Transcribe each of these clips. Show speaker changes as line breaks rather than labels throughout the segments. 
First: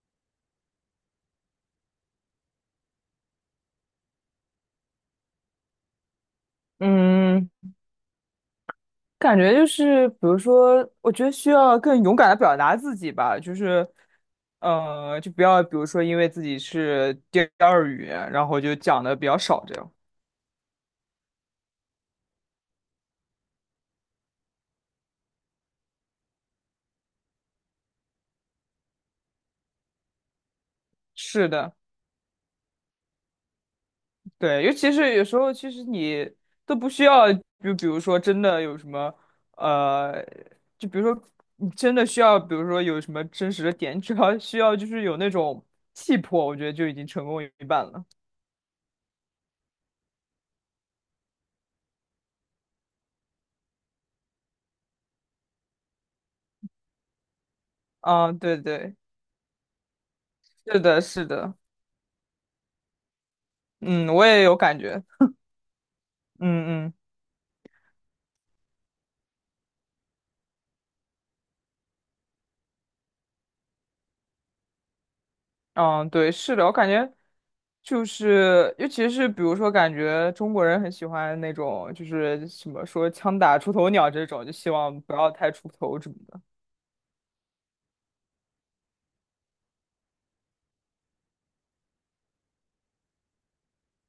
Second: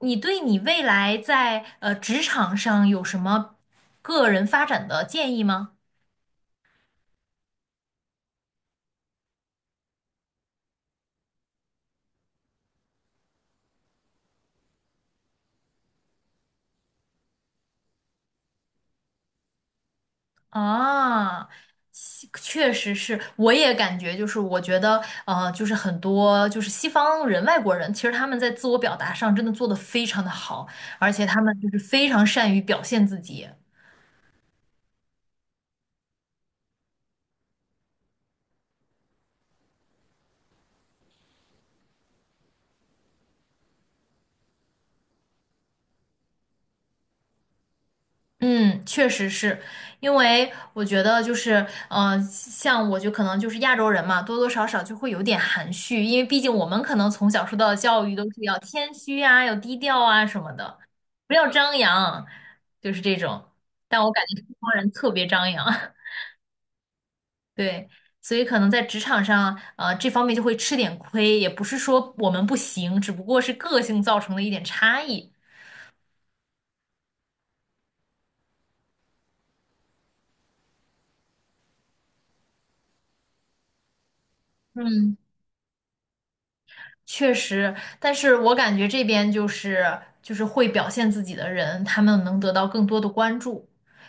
你对你未来在职场上有什么个人发展的建议吗？
嗯，感觉就是，比如说，我觉得需要更勇敢的表达自己吧，就是，就不要，比如说，因为自己是第二语言，然后就讲的比较少这样。
啊，西确实是，我也感觉就是，我觉得就是很多就是西方人、外国人，其实他们在自我表达上真的做得非常的好，而且他
是
们就
的，
是非常善于表现自己。
对，尤其是有时候，其实你都不需要，就比如说，真的有什么，呃，就比如说，你真的需要，比如说有什么真实的点，只要需要就是有那种气魄，我觉得就已经成功一半了。
嗯，确实是，因为我觉得就是，像我就可能就是亚洲人嘛，多多少少就会有点含蓄，因为毕竟我们可能从小受到的教育都
啊，
是要
对
谦
对，
虚啊，要低调啊什么的，
是的，是
不要
的。
张扬，就是这种。但我
嗯，
感
我
觉
也
西
有
方
感
人
觉，
特别张扬，
嗯嗯
对，所以可能在职场上，这方面就会吃点亏，也不是说我们不行，只不过是个性造成的一点差异。
嗯，对，是的，我感觉就是，尤其是比如说，感觉中国人很喜欢那种，就是什么说“枪打出头鸟”这种，就希望不
嗯，
要太出头什么的。
确实，但是我感觉这边就是就是会表现自己的人，他们能得到更多的关注，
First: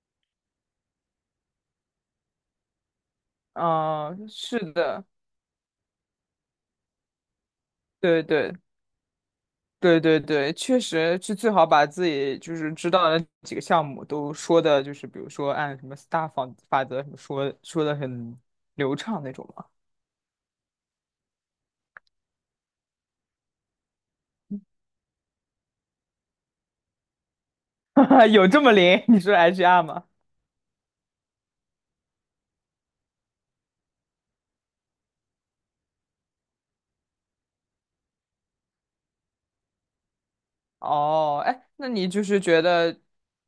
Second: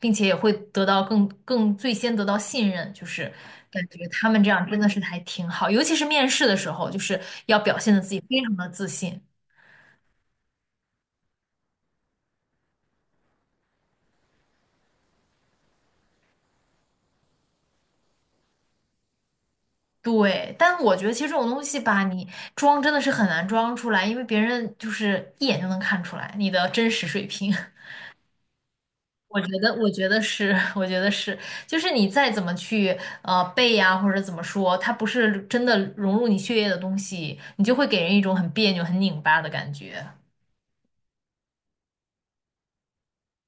并且也会得到更最先得到信任，就是感觉他
嗯，
们这
是
样真的是
的，
还挺好，尤其是面试的时候，就是要表现的自己
对
非
对
常的自信。
对对对，确实是最好把自己就是知道的几个项目都说的，就是比如说按什么 STAR 法则什么说说的很流畅那种嘛。
对，但我觉得其实这种东西吧，你装真的是很难装出来，因为别人就是一眼就能看出来你的真实水平。
有这么灵？你说
我觉得，
HR
我
吗？
觉得是，我觉得是，就是你再怎么去背呀、或者怎么说，它不是真的融入你血液的东西，你就会给人一种很别扭、很拧巴的感觉。
哦，哎，那你就是觉得，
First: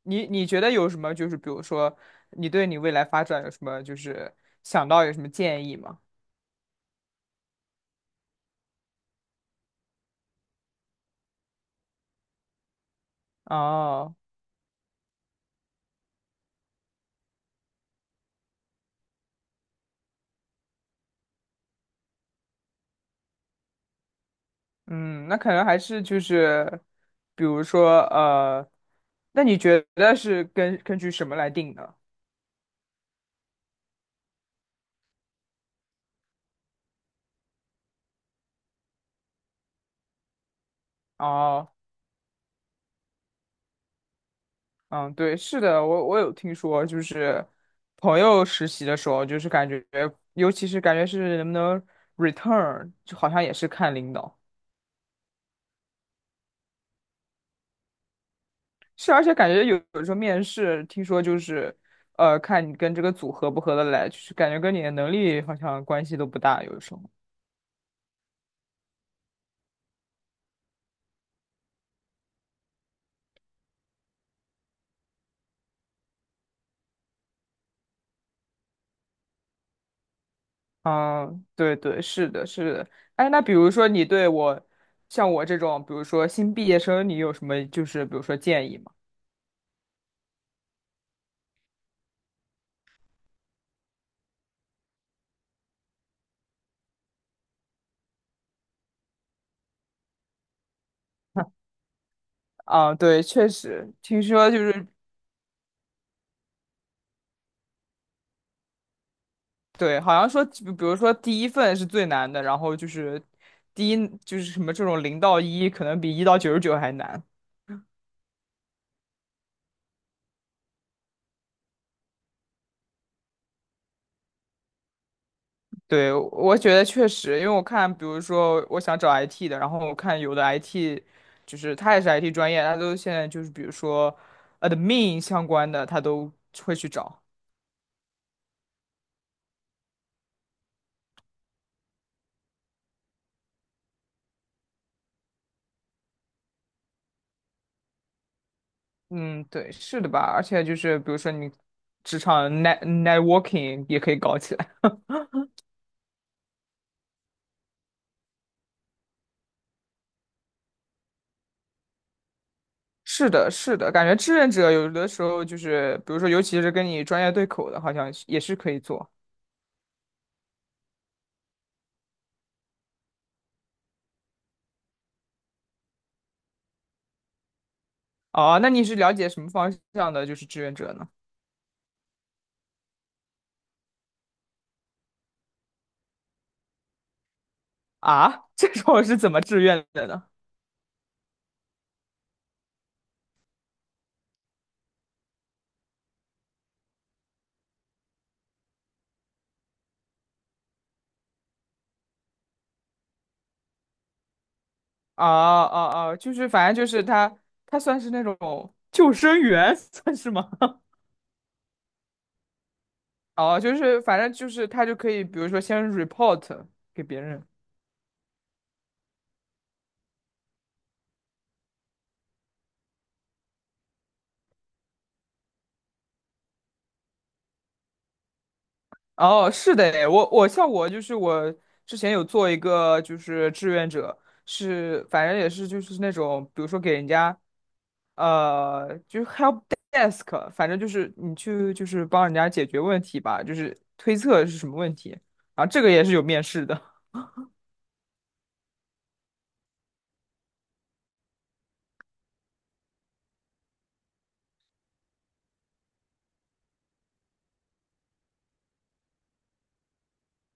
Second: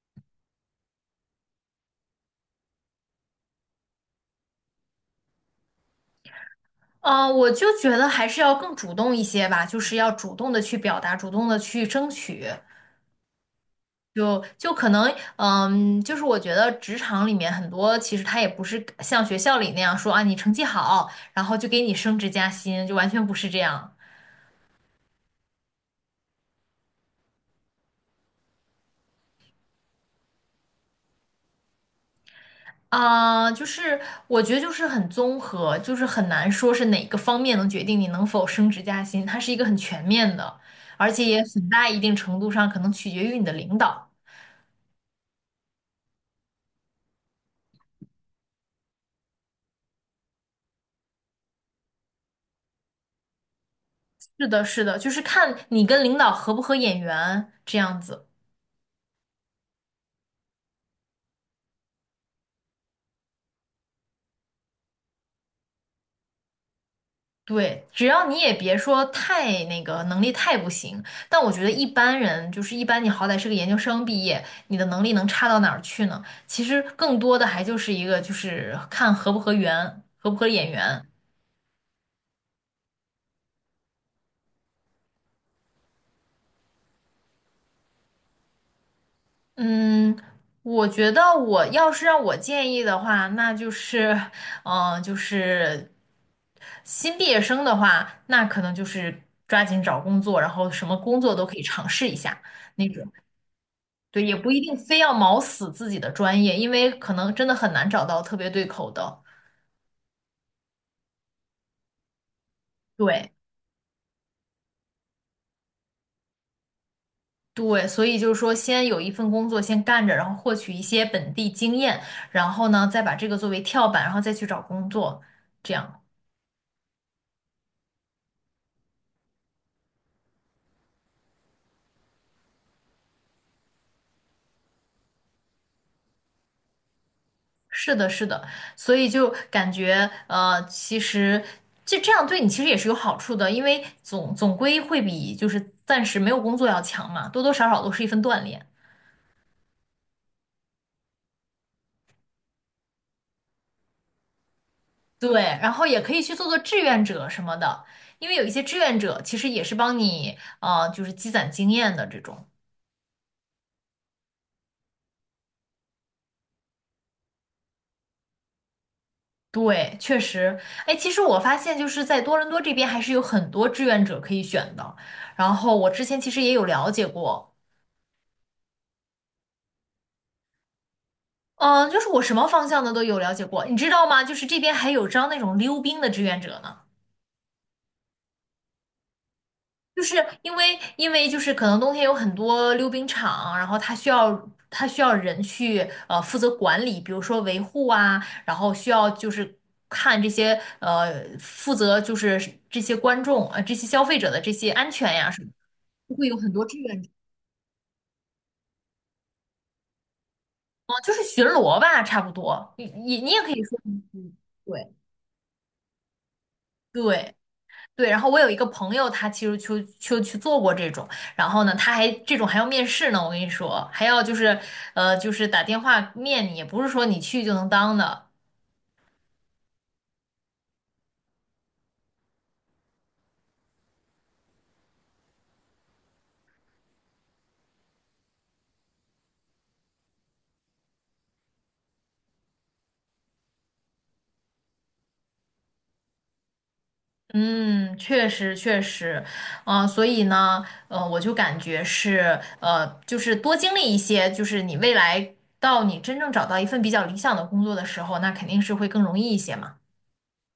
你觉得有什么？就是比如说，你对你未来发展有什么？就是想到有什么建议吗？
啊，我就觉得还是要更主动一些吧，就是要主动的去表达，主动的去争取。
哦，
就可能，嗯，就是我觉得职场里面很多，其实他也不是像学校里那样说啊，你成绩好，然后就给你升职加薪，就完全不是这样。
嗯，那可能还是就是，比如说，那你觉得是根据什么来定的？
啊，就是我觉得就是很综合，就是很难说是哪个方面能决定你能否升职加薪，它是一个很全面的，而且也很
哦，
大一定程度上可能取决于你的领导。
嗯，对，是的，我有听说，就是朋友实习的时候，就是感觉，尤其是感觉是能不能 return,就好像也是看领导。
是的，是的，就是看你跟领导合不合眼缘这样子。
是，而且感觉有时候面试，听说就是，看你跟这个组合不合得来，就是感觉跟你的能力好像关系都不大，有时候。
对，只要你也别说太那个能力太不行，但我觉得一般人就是一般，你好歹是个研究生毕业，你的能力能差到哪儿去呢？其实更多的还就是一个就是看合不合缘，合不合眼缘。
嗯，对对，是的，是的。哎，那比如说你对我，像我这种，比如说新毕业生，你有什么就是比如说建议吗？
嗯，我觉得我要是让我建议的话，那就是，嗯、就是新毕业生的话，那可能就是抓紧找工作，然后什么工作都可以 尝试一下那
啊，
种。
对，确实，听
对，也
说
不
就
一定
是
非要卯死自己的专业，因为可能真的很难找到特别对口的。
对，好像说，比如说第一份是最难的，然后就是
对
第一就是什么这种零到一，可能比一到99还难。
对，所以就是说，先有一份工作先干着，然后获取一些本地经验，然后呢，再把这个作为跳板，然后再去找工作，这样。
对，我觉得确实，因为我看，比如说我想找 IT 的，然后我看有的 IT,就是他也是 IT 专业，他都现在就是比如说 admin 相关的，他都会去找。
是的，是的，所以就感觉其实就这样对你其实也是有好处的，因为总总归会比就是暂时没有工作要强嘛，多多少少都是一份锻炼。
嗯，对，是的吧？而且就是比如说你职场 networking 也可以搞起来。
对，然后也可以去做做志愿者什么的，因为有一些志愿者其实也是帮你就是积攒经验的这种。
是的，是的，感觉志愿者有的时候就是，比如说尤其是跟你专业对口的，好像也是可以做。
对，确实，哎，其实我发现就是在多伦多这边还是有很多志愿者可以选的，然后我之前其实也有了解过。
哦，那你是了解什么方向的，就是志愿者呢？
嗯，就是我什么方向的都有了解过，你知道吗？就是这边还有招那种溜冰的志愿者呢，
啊，这种是怎么志愿
就
的
是
呢？
因为就是可能冬天有很多溜冰场，然后他需要人去负责管理，比如说维护啊，然后需要就是看这些负责就是这些观众这些消费者的这些安全
哦
呀什么
哦
的，就
哦，
会
就
有
是
很多
反正
志
就
愿
是
者，
他，他算是那种救生员，算是吗？
嗯，就是巡逻吧，差不多，你也可
哦，
以
就
说，
是反正
嗯，
就是他
对
就可以，比如说先 report 给别
对。
人。
对，然后我有一个朋友，他其实就去做过这种，然后呢，他还这种还要面试呢，我跟你说，还要就是就是打电话面你，也不是说你去就能当的。
哦，是的诶，我像我就是我之前有做一个就是志愿者，是反正也是就是那种，比如说给人家就是 help desk,反正就是你去就是帮人家解决问题吧，就是推测是什么问题，然后这个也是有面试的。
嗯，确实确实，嗯、所以呢，我就感觉是就是多经历一些，就是你未来到你真正找到一份比较理想的工作的时候，那肯定是会更容易一些嘛。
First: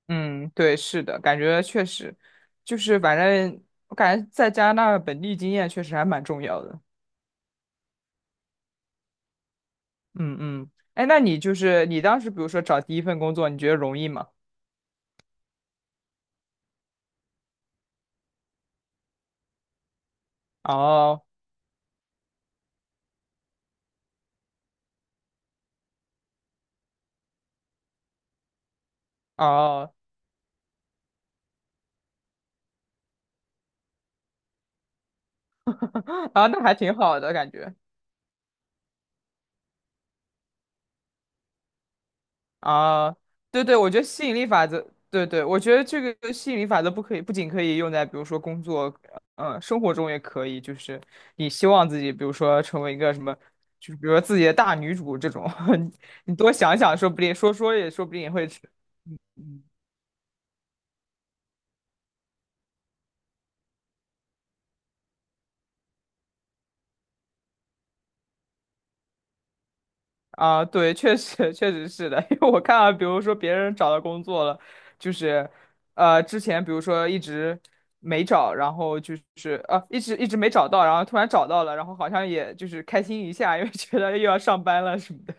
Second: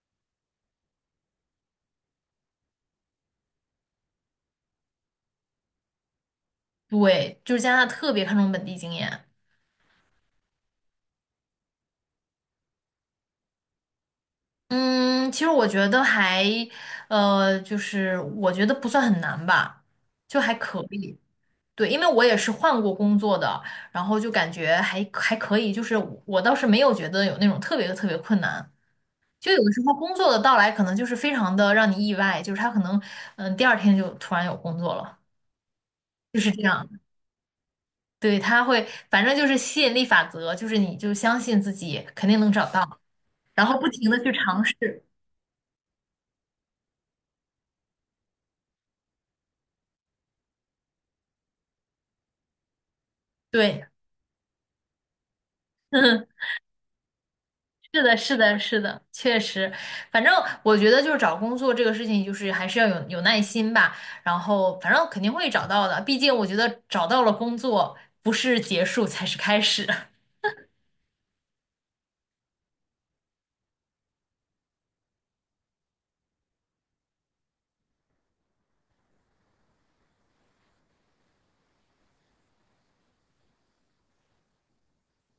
嗯，对，是的，感觉确实，就是反正我感觉在加拿大本地经验确实还蛮重要的。
对，就是加拿大特别看重本地经验。
嗯嗯，哎，那你就是你当时比如说找第一份工作，你觉得容易吗？
嗯，其实我觉得还，就是我觉得不算很难吧，就还可以。
哦
对，因为我也是换过工作的，然后就感觉还还可以，就是我倒是没有觉得有那种特别特别困难。就有的时
哦
候工作的到来可能就是非常的让你意外，就是他可能嗯第二天就突然有工作了，就
啊，
是
那
这
还
样。
挺好的感觉。
对，他会反正就是吸引力法则，就是你就相信自己肯定能找到，
啊，对
然
对，
后不
我觉得
停的
吸
去
引力
尝
法则，
试。
对对，我觉得这个吸引力法则不可以，不仅可以用在比如说工作，嗯，生活中也可以，就是你希望自己，比如说成为一个什么，
对。
就是比如说自己的大女主这种，你多想想，说不定说说也
是
说不
的，
定也
是
会
的，
成，
是的，
嗯
确
嗯
实，反正我觉得就是找工作这个事情，就是还是要有耐心吧。然后，反正肯定会找到的，毕竟我觉得找到了工作，不是结束才是开始。
啊，对，确实确实是的，因为我看到，比如说别人找到工作了，就是，之前比如说一直没找，然后就是一直一直没找到，然后突然找到了，然后好像也就是开心一下，因为觉得又要上班了什么的。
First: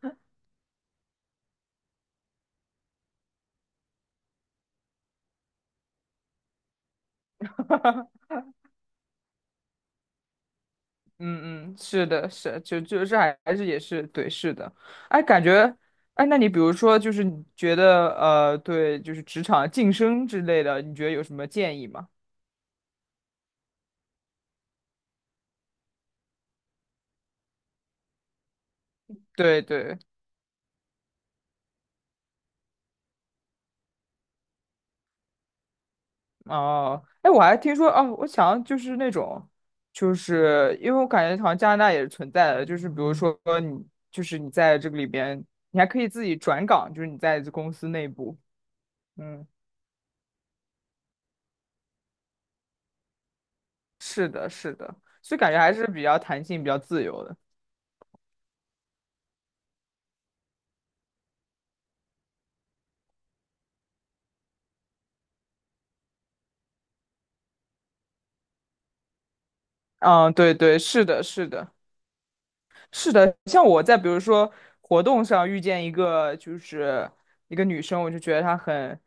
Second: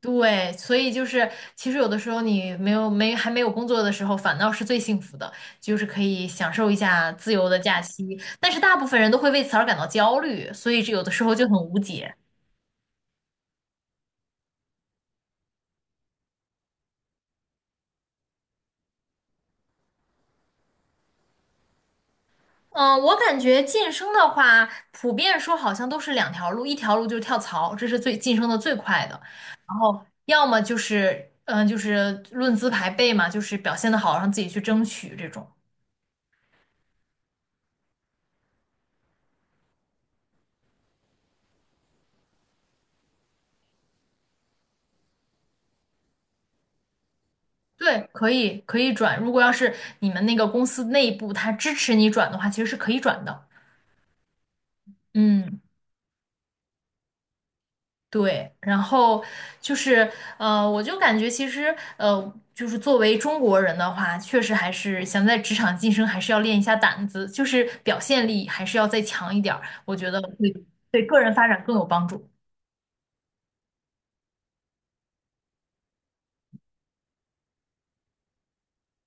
对，所以就是其实有的时候你没有没还没有工作的时候，反倒是最幸福的，就是可以享受一下自由的假期。但是大部分人都会为此而感到焦虑，所以这有的时候就很
嗯
无
嗯，是
解。
的，是，就是还是也是对，是的。哎，感觉，哎，那你比如说，就是你觉得对，就是职场晋升之类的，你觉得有什么建议吗？
嗯，我感觉晋升的话，普遍说好像都是两条路，一条路就是跳槽，这是最晋升的最快的，
对
然
对。
后要么就是，嗯，就是论资排辈嘛，就是表现的好，让自己去争取这种。
哦，哎，我还听说哦，我想就是那种，就是因为我感觉好像加拿大也是存在的，就是比如说你，就是你在这个里边，你还可以自己转岗，就是你在公司
对，
内
可
部，
以可以转，如果
嗯，
要是你们那个公司内部他支持你转的话，其实是可以转的。
是的，是的，所以感觉
嗯。
还是比较弹性、比较自由的。
对，然后就是我就感觉其实就是作为中国人的话，确实还是想在职场晋升，还是要练一下胆子，就是表现力还是要再强一点儿，我觉得会
嗯，对对，
对
是
个
的，
人发
是
展
的。
更有帮助。
是的，像我在比如说活动上遇见一个就是一个女生，我就觉得她很，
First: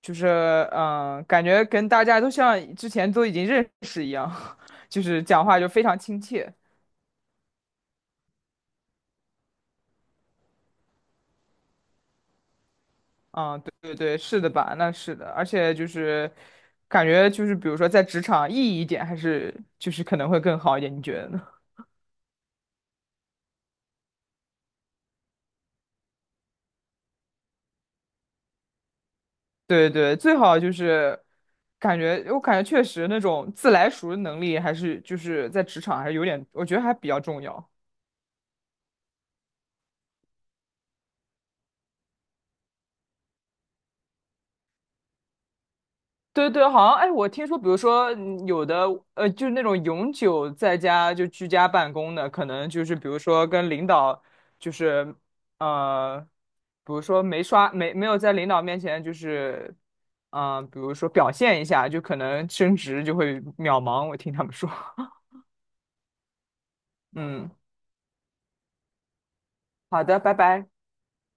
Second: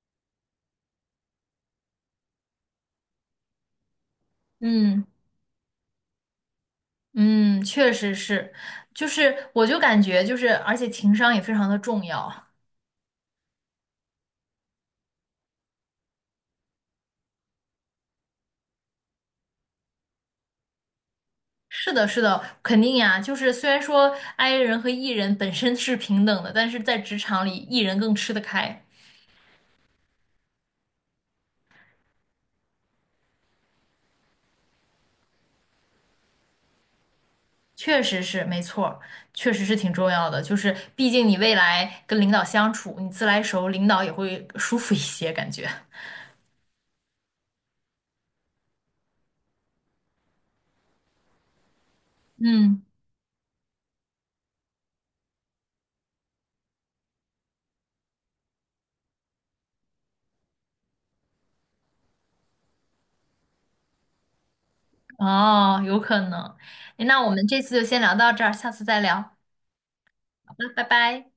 就是感觉跟大家都像之前都已经认识一样，就
嗯
是讲话就非常亲切。
嗯，确实是，就是我就感觉就是，而且情商也非常的重要。
嗯，对对对，是的吧？那是的，而且就是感觉就是比如说在职场意义一点，还是就是可能会更好一点，你觉得呢？
是的，是的，肯定呀。就是虽然说 i 人和 e 人本身是平等的，但是在职场里，e 人更吃得开。
对对，最好就是感觉，我感觉确实那种自来熟的能力，还是就是在职场还是有点，我觉得还比较重要。
确实是，没错儿，确实是挺重要的。就是毕竟你未来跟领导相处，你自来熟，领导也会舒服一些，感觉。
对对，好像哎，我听说，比如说有的就是那种永久在家就居家办公的，可能
嗯，
就是比如说跟领导，就是呃，比如说没刷没没有在领导面前就是比如说表现一下，就可能升职就会渺茫。我听他们说，
哦，有可能。那我们
嗯，
这次就先聊到这儿，下次再聊。
好的，拜
好
拜。
的，拜拜。